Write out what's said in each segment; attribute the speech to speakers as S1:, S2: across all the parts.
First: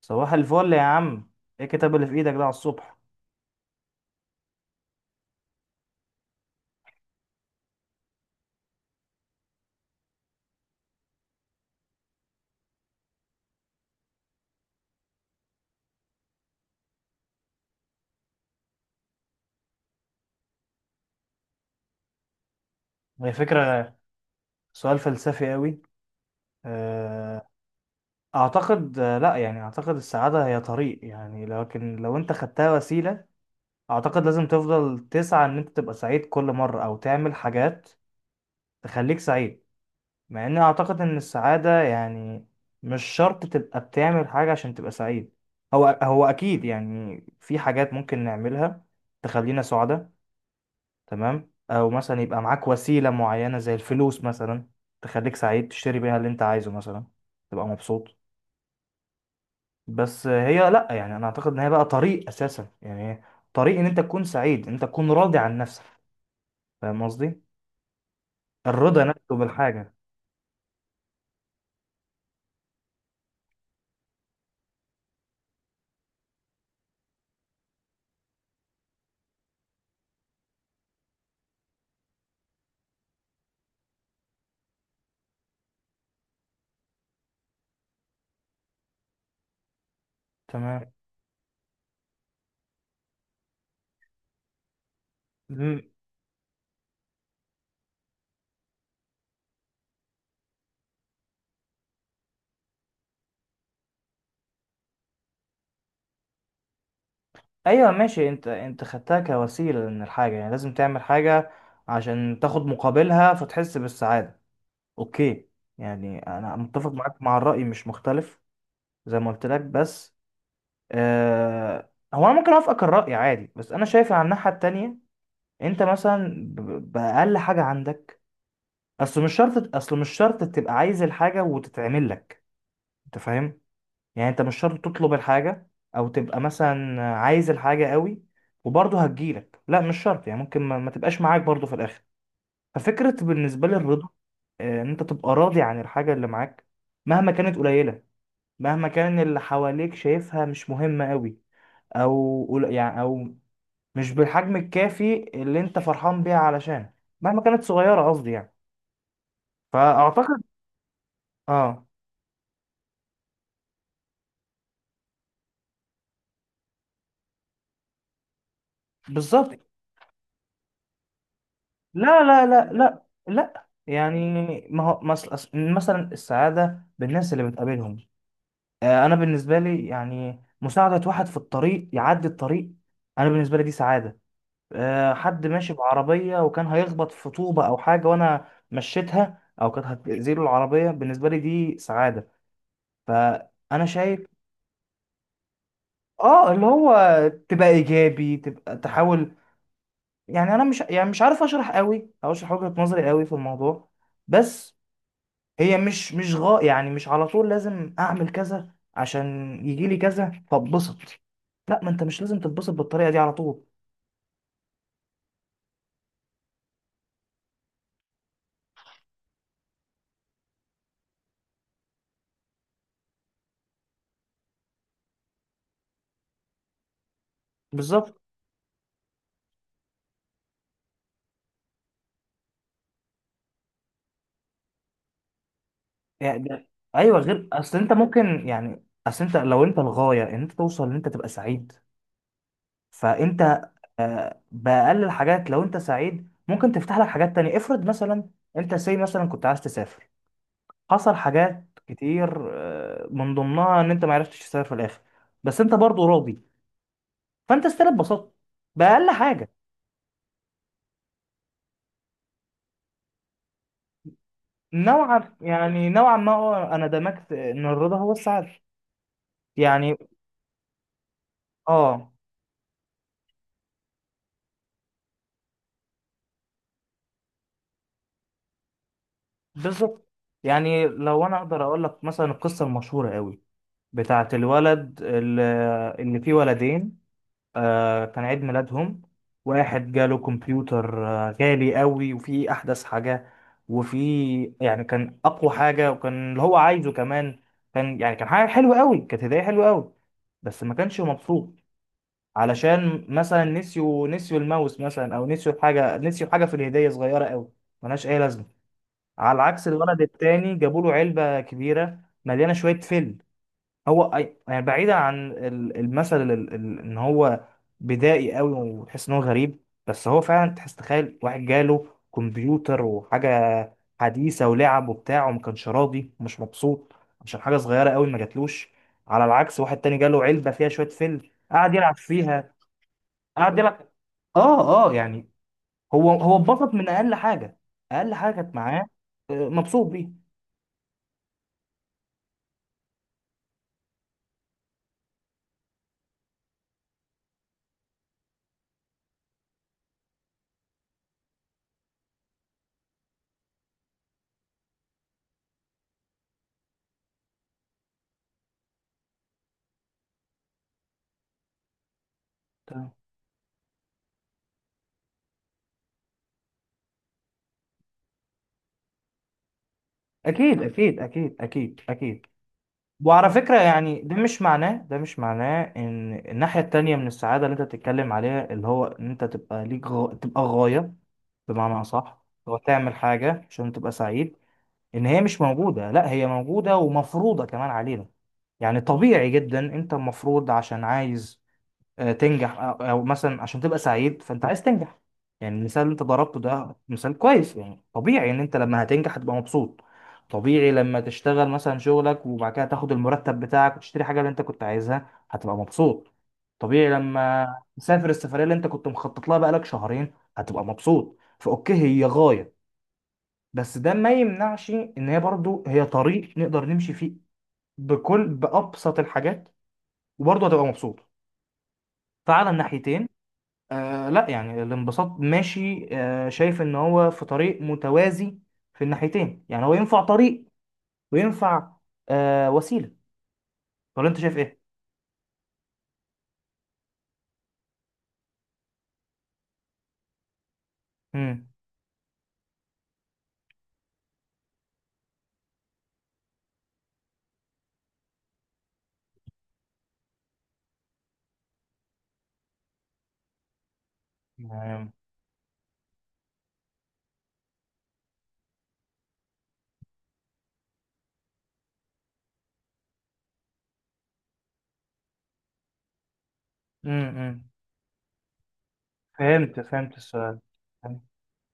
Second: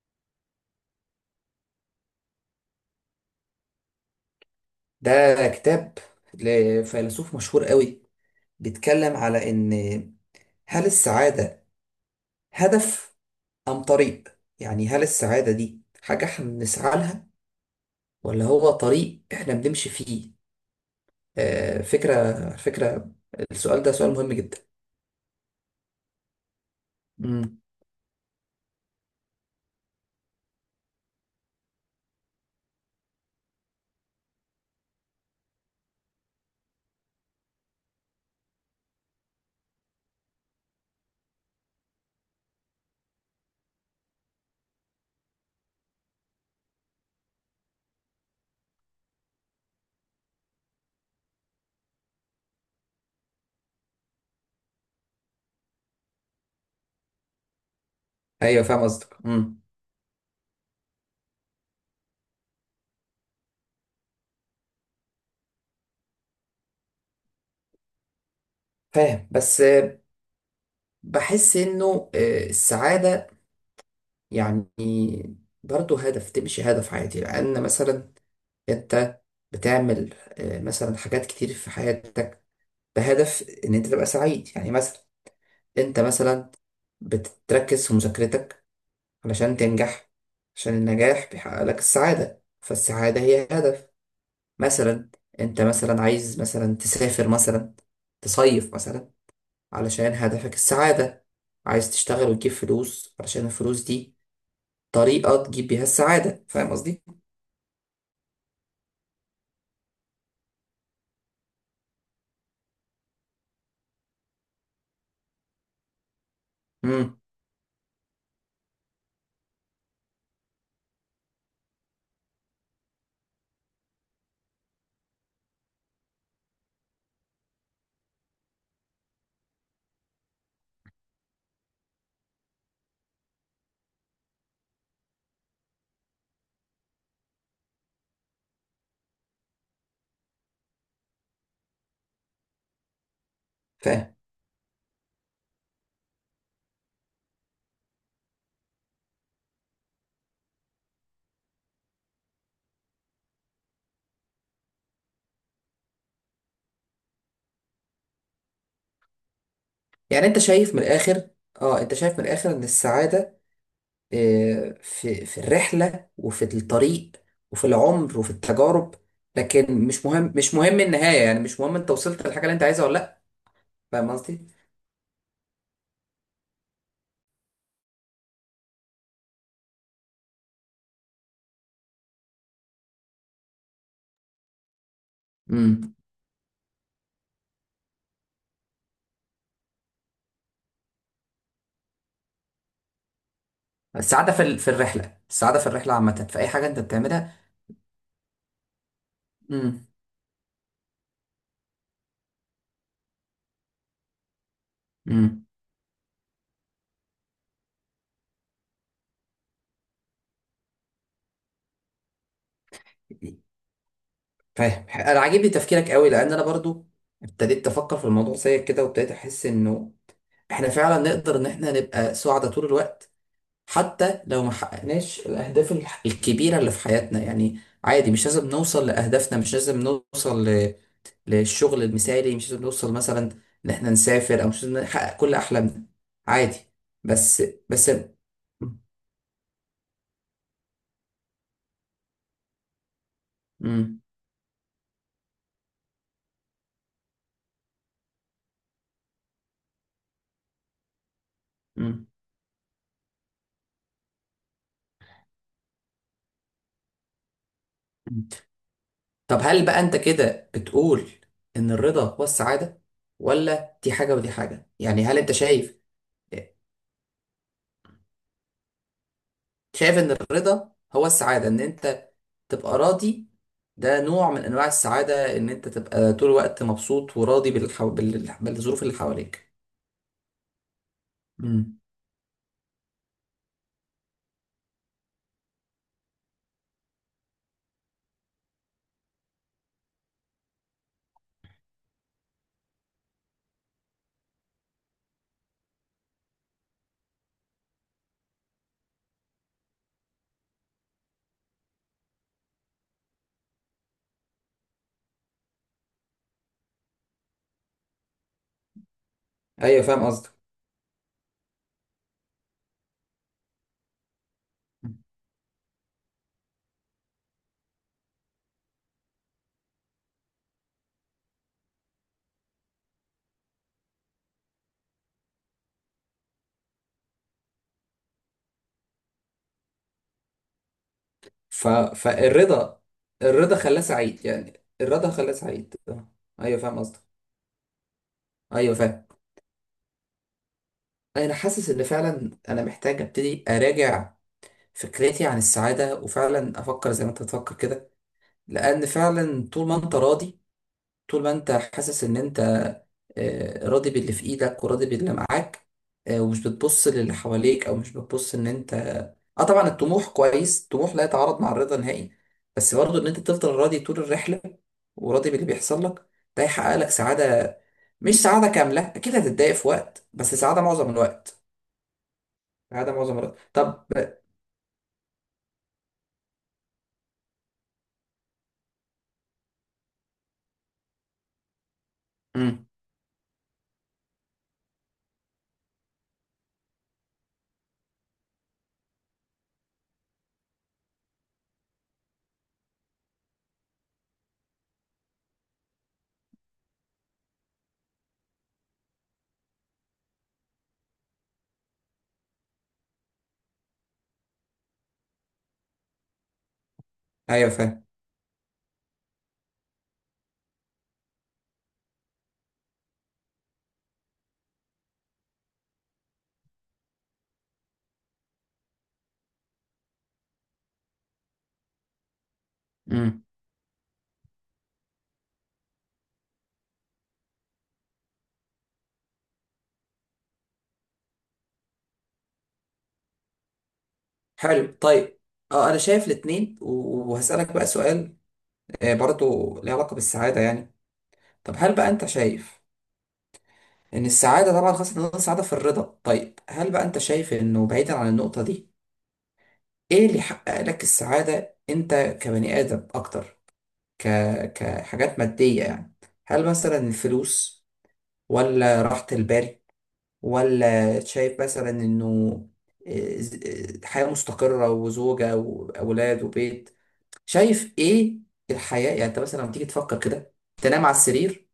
S1: صباح الفل يا عم. ايه الكتاب اللي في ايدك ده على الصبح؟
S2: ده كتاب لفيلسوف مشهور قوي، بيتكلم على ان هل السعادة هدف ام طريق؟ يعني هل السعادة دي حاجة احنا بنسعى لها، ولا هو طريق احنا بنمشي فيه؟ فكرة فكرة.
S1: هي
S2: السؤال ده
S1: فكرة.
S2: سؤال مهم جدا.
S1: سؤال فلسفي قوي. آه،
S2: امم
S1: اعتقد، لا يعني اعتقد السعادة هي طريق، يعني لكن لو انت خدتها وسيلة اعتقد لازم تفضل تسعى ان انت تبقى سعيد كل مرة او تعمل حاجات تخليك سعيد. مع اني اعتقد ان السعادة يعني مش شرط تبقى بتعمل حاجة عشان تبقى سعيد. هو اكيد، يعني في حاجات ممكن نعملها تخلينا سعداء. تمام، او مثلا يبقى معاك وسيلة معينة زي الفلوس مثلا تخليك سعيد، تشتري بيها اللي انت عايزه مثلا تبقى مبسوط.
S2: ايوه، فاهم قصدك.
S1: بس هي، لا يعني، انا اعتقد ان هي بقى طريق اساسا، يعني هي طريق ان انت تكون سعيد، انت تكون راضي عن نفسك. فاهم قصدي؟ الرضا
S2: فاهم،
S1: نفسه
S2: بس
S1: بالحاجة.
S2: بحس انه السعادة يعني برضه هدف، تمشي هدف عادي، لان مثلا انت بتعمل مثلا حاجات كتير في حياتك بهدف ان انت تبقى سعيد. يعني مثلا انت مثلا بتركز في مذاكرتك علشان تنجح، عشان
S1: تمام.
S2: النجاح بيحقق لك السعادة، فالسعادة هي هدف. مثلا انت
S1: مم.
S2: مثلا عايز مثلا تسافر مثلا، تصيف مثلا، علشان هدفك السعادة. عايز تشتغل وتجيب فلوس علشان الفلوس دي طريقة تجيب بيها السعادة. فاهم قصدي؟
S1: ايوه ماشي، انت خدتها كوسيلة من الحاجة، يعني لازم تعمل حاجة عشان تاخد مقابلها فتحس بالسعادة. اوكي، يعني انا متفق
S2: امم
S1: معاك مع الرأي، مش مختلف زي ما قلت لك. بس، هو انا ممكن اوافقك الرأي عادي، بس انا شايف على الناحية التانية انت مثلا بأقل حاجة عندك. اصل مش شرط تبقى عايز الحاجة وتتعمل لك. انت فاهم؟ يعني انت مش شرط تطلب الحاجة او تبقى مثلا عايز الحاجة قوي وبرضه هتجيلك. لا مش شرط، يعني ممكن ما تبقاش معاك برضه في الاخر. ففكرة بالنسبة لي الرضا، ان انت تبقى راضي عن الحاجة اللي معاك مهما كانت قليلة، مهما كان اللي حواليك شايفها مش مهمة قوي، او يعني او مش بالحجم الكافي اللي انت فرحان بيها، علشان مهما كانت صغيرة قصدي يعني.
S2: يعني انت
S1: فأعتقد.
S2: شايف من الاخر، اه،
S1: اه.
S2: انت شايف من الاخر ان السعادة في الرحلة، وفي الطريق، وفي العمر، وفي التجارب.
S1: بالظبط.
S2: لكن مش مهم، مش مهم النهاية، يعني مش مهم انت
S1: لا،
S2: وصلت للحاجة
S1: لا،
S2: اللي انت
S1: لا،
S2: عايزها ولا
S1: لا،
S2: لا.
S1: لا،
S2: فاهم قصدي؟
S1: يعني ما هو مثلا السعادة بالناس اللي بتقابلهم. انا بالنسبة لي، يعني مساعدة واحد في الطريق يعدي الطريق، انا بالنسبة لي دي سعادة. حد ماشي
S2: امم
S1: بعربية وكان هيخبط في طوبة او حاجة وانا مشيتها، او كانت هتأذيله العربية، بالنسبة لي دي سعادة. ف انا شايف،
S2: السعادة في الرحلة. السعادة في الرحلة عامة، في اي
S1: اه اللي
S2: حاجة انت
S1: هو
S2: بتعملها.
S1: تبقى ايجابي، تبقى تحاول.
S2: امم
S1: يعني انا مش، يعني مش عارف اشرح قوي او اشرح وجهة نظري قوي في الموضوع، بس
S2: امم
S1: هي مش مش يعني مش على طول لازم اعمل كذا عشان يجي لي كذا فاتبسط. لا، ما انت مش لازم تتبسط بالطريقه دي على طول.
S2: فاهم، انا عاجبني تفكيرك قوي، لان انا برضو ابتديت افكر في الموضوع زيك كده، وابتديت احس انه احنا فعلا نقدر ان احنا نبقى سعداء طول الوقت، حتى لو ما حققناش الأهداف الكبيرة اللي في حياتنا. يعني عادي،
S1: بالظبط.
S2: مش لازم نوصل لأهدافنا، مش لازم نوصل للشغل المثالي، مش لازم نوصل مثلا إن إحنا نسافر، أو مش لازم نحقق كل أحلامنا.
S1: يعني
S2: عادي.
S1: ايوه
S2: بس.
S1: غير،
S2: بس.
S1: اصل انت لو انت الغايه ان انت توصل ان انت تبقى سعيد، فانت
S2: مم.
S1: باقل الحاجات، لو انت سعيد ممكن تفتح لك حاجات تانية. افرض مثلا انت مثلا كنت عايز تسافر، حصل حاجات
S2: مم.
S1: كتير من ضمنها ان انت ما عرفتش تسافر في الاخر، بس انت برضو راضي. فانت اتبسطت باقل
S2: طب
S1: حاجة.
S2: هل بقى أنت كده بتقول إن الرضا هو السعادة، ولا دي حاجة ودي حاجة؟ يعني هل أنت شايف،
S1: نوعا ما، هو انا دمجت ان الرضا هو السعادة، يعني.
S2: شايف ان الرضا هو السعادة، ان انت
S1: اه.
S2: تبقى راضي. ده نوع من انواع السعادة، ان انت تبقى طول الوقت مبسوط وراضي بالظروف اللي حواليك.
S1: بالظبط. يعني لو انا اقدر
S2: مم.
S1: اقول لك مثلا القصة المشهورة قوي بتاعت الولد اللي فيه ولدين. كان عيد ميلادهم، واحد جاله كمبيوتر غالي قوي وفيه احدث حاجة، وفيه يعني كان اقوى حاجة، وكان اللي هو عايزه كمان. كان حاجة حلوة قوي، كانت هدية حلوة قوي، بس ما كانش مبسوط، علشان مثلا نسيوا الماوس مثلا، او نسيوا حاجة في الهدية صغيرة قوي، ملهاش اي لازمة. على عكس
S2: ايوه،
S1: الولد
S2: فاهم قصدك.
S1: التاني، جابوا له علبة كبيرة مليانة شوية فل. هو أي- يعني، بعيدا عن المثل، ان هو بدائي قوي وتحس ان هو غريب، بس هو فعلا تحس، تخيل واحد جاله كمبيوتر وحاجه حديثه ولعب وبتاع، وما كانش راضي ومش مبسوط عشان حاجه صغيره قوي ما جاتلوش. على العكس واحد تاني جاله علبه فيها شويه فيلم، قعد يلعب فيها.
S2: فالرضا، الرضا
S1: قعد
S2: خلاه
S1: يلعب.
S2: سعيد. يعني
S1: اه، اه،
S2: الرضا
S1: يعني
S2: خلاه سعيد.
S1: هو
S2: ايوه،
S1: اتبسط
S2: فاهم
S1: من
S2: قصدك.
S1: اقل حاجه، اقل حاجه كانت
S2: ايوه،
S1: معاه،
S2: فاهم.
S1: مبسوط بيه.
S2: انا حاسس ان فعلا انا محتاج ابتدي اراجع فكرتي عن السعادة، وفعلا افكر زي ما انت بتفكر كده، لان فعلا طول ما انت راضي، طول ما انت حاسس ان انت راضي باللي في ايدك وراضي باللي معاك، ومش بتبص للي حواليك، او مش بتبص ان انت. اه، طبعا الطموح كويس، الطموح لا يتعارض مع الرضا نهائي، بس
S1: تمام.
S2: برضه ان انت تفضل راضي طول الرحلة، وراضي باللي بيحصل لك، ده يحقق لك سعادة. مش سعادة كاملة، اكيد هتتضايق في وقت، بس سعادة
S1: اكيد،
S2: معظم
S1: اكيد، اكيد،
S2: الوقت.
S1: اكيد، اكيد.
S2: سعادة معظم
S1: وعلى
S2: الوقت.
S1: فكرة،
S2: طب.
S1: يعني ده مش معناه ان الناحية التانية من السعادة اللي انت بتتكلم عليها، اللي هو ان انت تبقى ليك تبقى غاية، بمعنى اصح، هو
S2: امم
S1: تعمل حاجة عشان تبقى سعيد، ان هي مش موجودة. لا، هي موجودة ومفروضة كمان علينا. يعني طبيعي جدا انت المفروض عشان عايز تنجح، او مثلا عشان تبقى سعيد فانت عايز تنجح. يعني المثال اللي انت ضربته ده مثال كويس، يعني طبيعي ان انت لما هتنجح هتبقى مبسوط. طبيعي لما تشتغل مثلا شغلك وبعد كده تاخد المرتب بتاعك وتشتري حاجة اللي انت كنت عايزها، هتبقى مبسوط. طبيعي لما
S2: ايوه، فاهم.
S1: تسافر السفرية اللي انت كنت مخطط لها بقالك شهرين هتبقى مبسوط. فاوكي هي غاية، بس ده ما يمنعش ان هي برضو هي طريق نقدر نمشي فيه بأبسط الحاجات، وبرضه هتبقى مبسوط. فعلى الناحيتين،
S2: امم
S1: لا يعني الانبساط ماشي، شايف ان هو في طريق متوازي في الناحيتين. يعني هو ينفع طريق وينفع وسيلة. ولا انت شايف ايه؟
S2: حلو، طيب. اه، انا شايف الاتنين، وهسألك بقى سؤال، برضه له علاقة بالسعادة يعني.
S1: امم.
S2: طب هل بقى انت شايف ان السعادة، طبعا خاصة ان السعادة في الرضا، طيب هل بقى انت شايف انه بعيدا عن النقطة دي، ايه اللي يحقق لك السعادة انت كبني ادم اكتر؟ ك...
S1: امم.
S2: كحاجات مادية يعني، هل مثلا الفلوس، ولا راحة البال، ولا شايف مثلا انه إيه، ز- حياة مستقرة وزوجة واولاد وبيت؟
S1: امم.
S2: شايف ايه الحياة؟ يعني انت مثلا لما
S1: فهمت
S2: تيجي
S1: فهمت
S2: تفكر كده،
S1: السؤال.
S2: تنام على
S1: فهمت.
S2: السرير،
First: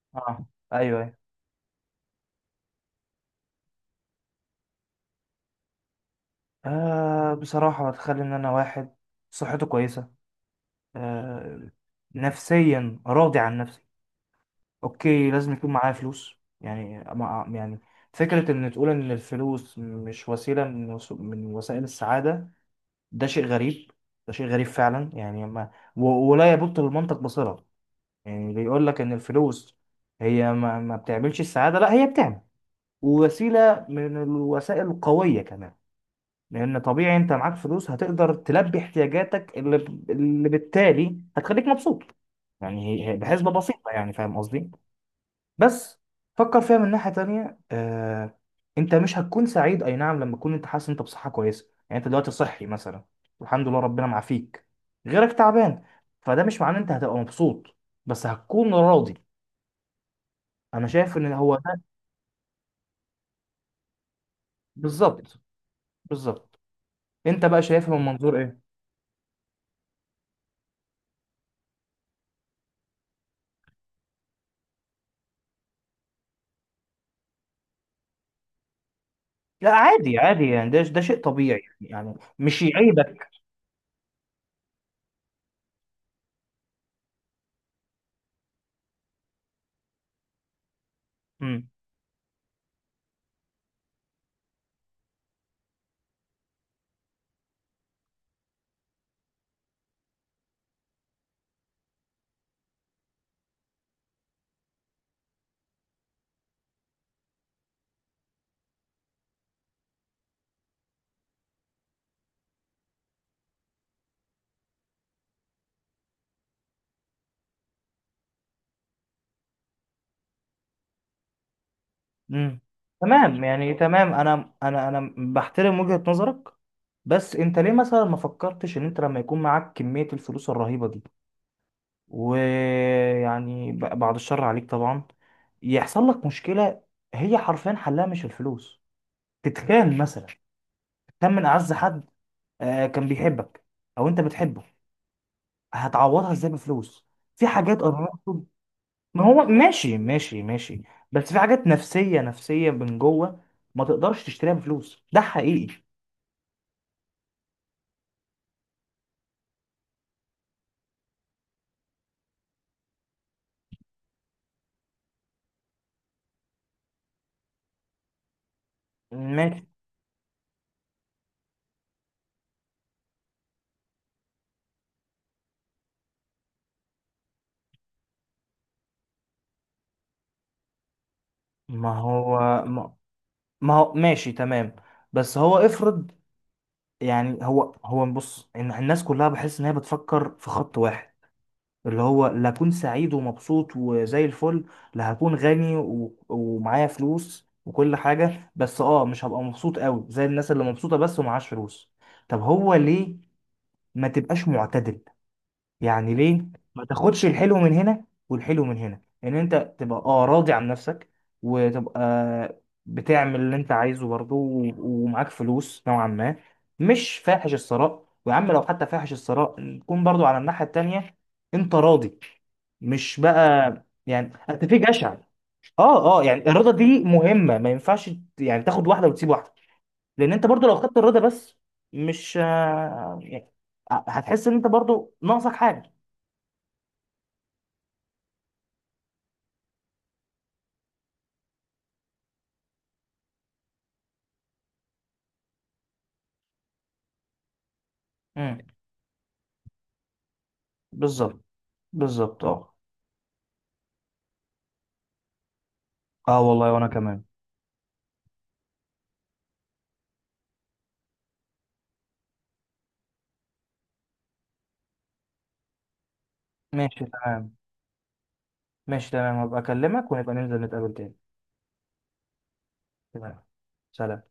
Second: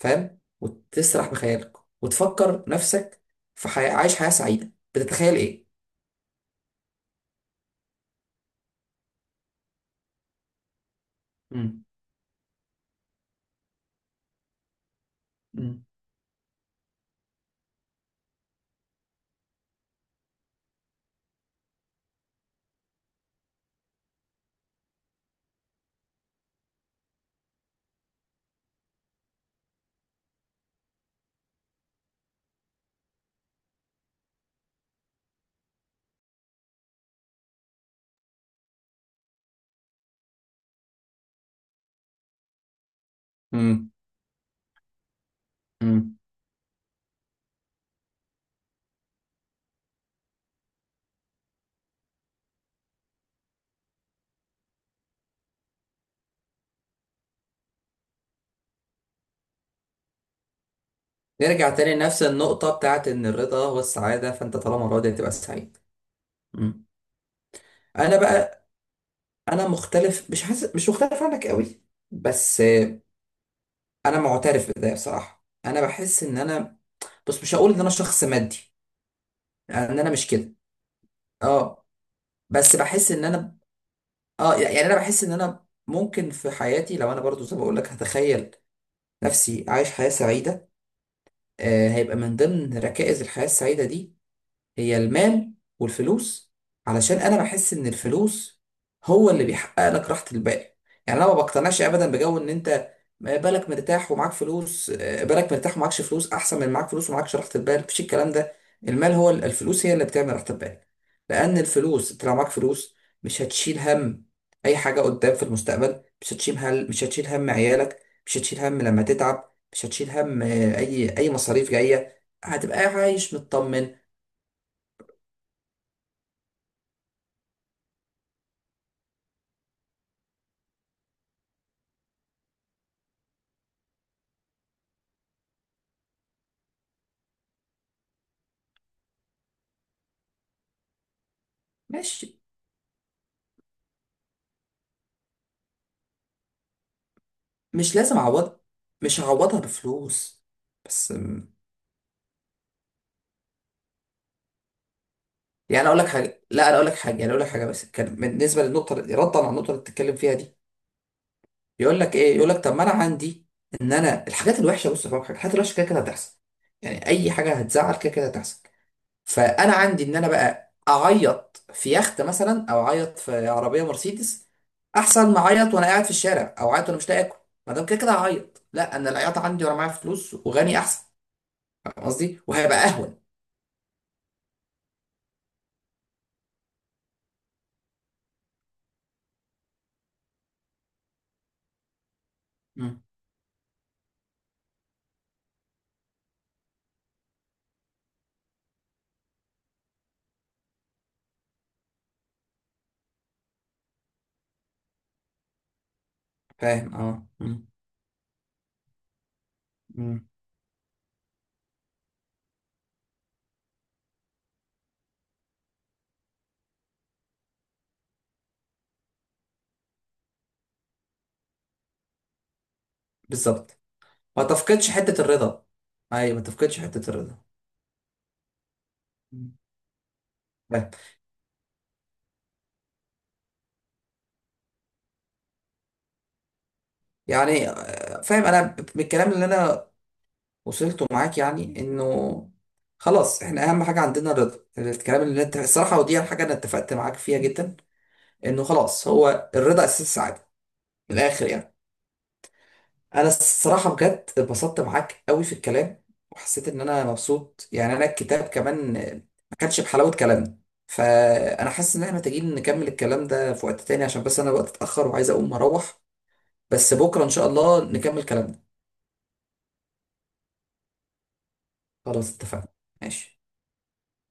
S2: فاهم،
S1: اه. ايوه، ايوه.
S2: وتسرح بخيالك وتفكر نفسك عايش حياة سعيدة، بتتخيل ايه؟
S1: بصراحة بتخلي ان انا واحد صحته كويسة، آه
S2: مم.
S1: نفسيا راضي عن نفسي. اوكي لازم يكون
S2: مم.
S1: معايا فلوس، يعني فكرة ان تقول ان الفلوس مش وسيلة من وسائل السعادة، ده شيء غريب ده شيء غريب فعلا، يعني ما و- ولا يبط للمنطق بصلة. يعني بيقول لك ان الفلوس هي ما بتعملش السعادة. لا، هي بتعمل، ووسيلة من الوسائل القوية كمان، لان طبيعي انت معاك فلوس هتقدر تلبي احتياجاتك اللي بالتالي هتخليك مبسوط. يعني هي بحسبة
S2: مم.
S1: بسيطة، يعني فاهم قصدي؟ بس
S2: مم.
S1: فكر فيها من ناحية تانية، انت مش هتكون سعيد، اي نعم لما تكون انت حاسس انت بصحة كويسة، يعني انت دلوقتي صحي مثلا، والحمد لله ربنا معافيك، غيرك تعبان، فده مش معناه انت هتبقى مبسوط، بس هتكون راضي. انا شايف ان هو
S2: نرجع
S1: ده.
S2: تاني لنفس النقطة بتاعت ان الرضا هو السعادة، فانت طالما راضي هتبقى
S1: بالظبط،
S2: سعيد.
S1: بالظبط.
S2: مم.
S1: انت بقى شايفها من
S2: انا
S1: منظور ايه؟
S2: بقى، انا مختلف، مش حاسس، مش مختلف عنك قوي، بس انا معترف بده بصراحه. انا بحس ان انا، بس مش هقول ان انا شخص مادي،
S1: لا
S2: يعني ان انا
S1: عادي،
S2: مش
S1: عادي،
S2: كده.
S1: يعني ده شيء طبيعي،
S2: اه،
S1: يعني مش
S2: بس بحس ان
S1: يعيبك.
S2: انا، اه يعني انا بحس ان انا ممكن في حياتي، لو انا برضو زي ما بقول لك هتخيل نفسي عايش حياة سعيدة،
S1: مم.
S2: هيبقى من ضمن ركائز الحياة السعيدة دي هي المال والفلوس. علشان انا بحس ان الفلوس هو اللي بيحقق لك راحة البال. يعني انا ما بقتنعش ابدا بجو ان انت بالك مرتاح ومعاك فلوس، بالك مرتاح ومعاكش فلوس احسن من معاك فلوس ومعاكش راحة البال. مفيش الكلام ده. المال، هو الفلوس هي اللي بتعمل راحة البال، لان الفلوس انت لو معاك فلوس مش هتشيل هم اي حاجة قدام في المستقبل، مش هتشيل هم، مش هتشيل هم عيالك، مش هتشيل هم لما تتعب، مش هتشيل هم اي مصاريف جاية،
S1: مم.
S2: هتبقى عايش
S1: تمام يعني
S2: مطمن.
S1: تمام انا انا بحترم وجهة نظرك. بس انت ليه مثلا ما فكرتش ان انت لما يكون معاك كمية الفلوس الرهيبة دي، ويعني بعد الشر عليك طبعا يحصل لك مشكلة، هي حرفيا حلها مش الفلوس. تتخان مثلا. تتخان من اعز حد،
S2: ماشي،
S1: كان بيحبك او انت بتحبه. هتعوضها ازاي بفلوس؟ في حاجات.
S2: مش لازم اعوض، مش
S1: ما هو،
S2: هعوضها
S1: ماشي، ماشي،
S2: بفلوس.
S1: ماشي،
S2: بس
S1: بس في حاجات نفسية، نفسية، من جوه، ما تقدرش تشتريها بفلوس. ده حقيقي.
S2: يعني اقول لك حاجه، لا، انا اقول لك حاجه، يعني اقول لك حاجه بس كان بالنسبه للنقطه، ردا على النقطه اللي بتتكلم فيها دي، يقول لك ايه، يقول لك طب ما انا عندي ان انا الحاجات الوحشه، بص بقى، الحاجات الوحشه كده كده هتحصل، يعني اي حاجه هتزعل كده كده هتحصل،
S1: ماشي.
S2: فانا عندي ان انا بقى اعيط في يخت مثلا، او اعيط في عربيه مرسيدس احسن ما اعيط وانا قاعد في الشارع، او اعيط وانا مش لاقي اكل. ما دام كده كده هعيط، لا، انا العياط عندي وانا معايا فلوس وغني احسن.
S1: ما
S2: فاهم
S1: هو
S2: قصدي؟ وهيبقى
S1: ما,
S2: اهون.
S1: ما هو ماشي تمام. بس هو افرض، يعني هو بص، إن الناس كلها بحس ان هي بتفكر في خط واحد اللي هو، لا اكون سعيد ومبسوط وزي الفل، لا هكون غني ومعايا فلوس وكل حاجة، بس مش هبقى مبسوط قوي زي الناس اللي مبسوطة بس ومعاش فلوس. طب هو ليه ما تبقاش معتدل، يعني ليه ما
S2: فاهم.
S1: تاخدش
S2: اه.
S1: الحلو
S2: مم.
S1: من هنا والحلو من هنا، ان انت تبقى
S2: مم.
S1: راضي عن نفسك وتبقى بتعمل اللي انت عايزه برضه، ومعاك فلوس نوعا ما، مش فاحش الثراء. ويا عم لو حتى فاحش الثراء نكون برضه على الناحية التانية، انت راضي، مش بقى،
S2: بالظبط.
S1: يعني
S2: ما
S1: انت في
S2: تفقدش
S1: جشع.
S2: حتة الرضا.
S1: اه، اه،
S2: ايوه،
S1: يعني
S2: ما
S1: الرضا
S2: تفقدش
S1: دي
S2: حتة الرضا.
S1: مهمة، ما ينفعش يعني تاخد واحدة وتسيب واحدة.
S2: مم.
S1: لان انت برضه لو
S2: فاهم.
S1: خدت الرضا بس، مش، يعني، هتحس ان انت برضه ناقصك حاجة.
S2: يعني فاهم، انا من الكلام اللي انا وصلته معاك يعني انه خلاص احنا اهم حاجة عندنا الرضا. الكلام اللي انت، الصراحة ودي الحاجة انا اتفقت معاك فيها جدا، انه خلاص هو الرضا اساس السعادة، من
S1: بالظبط،
S2: الاخر يعني.
S1: بالظبط. اه.
S2: انا الصراحه بجد اتبسطت معاك قوي في الكلام،
S1: اه
S2: وحسيت
S1: والله،
S2: ان
S1: وانا
S2: انا
S1: كمان.
S2: مبسوط. يعني انا الكتاب كمان ما كانش بحلاوه كلامنا، فانا حاسس ان احنا محتاجين نكمل الكلام ده في وقت تاني، عشان بس انا الوقت اتاخر وعايز اقوم اروح. بس
S1: ماشي
S2: بكره ان شاء
S1: تمام.
S2: الله نكمل كلامنا.
S1: ماشي تمام، هبقى اكلمك ونبقى ننزل نتقابل تاني.
S2: خلاص، اتفقنا. ماشي.
S1: تمام. سلام.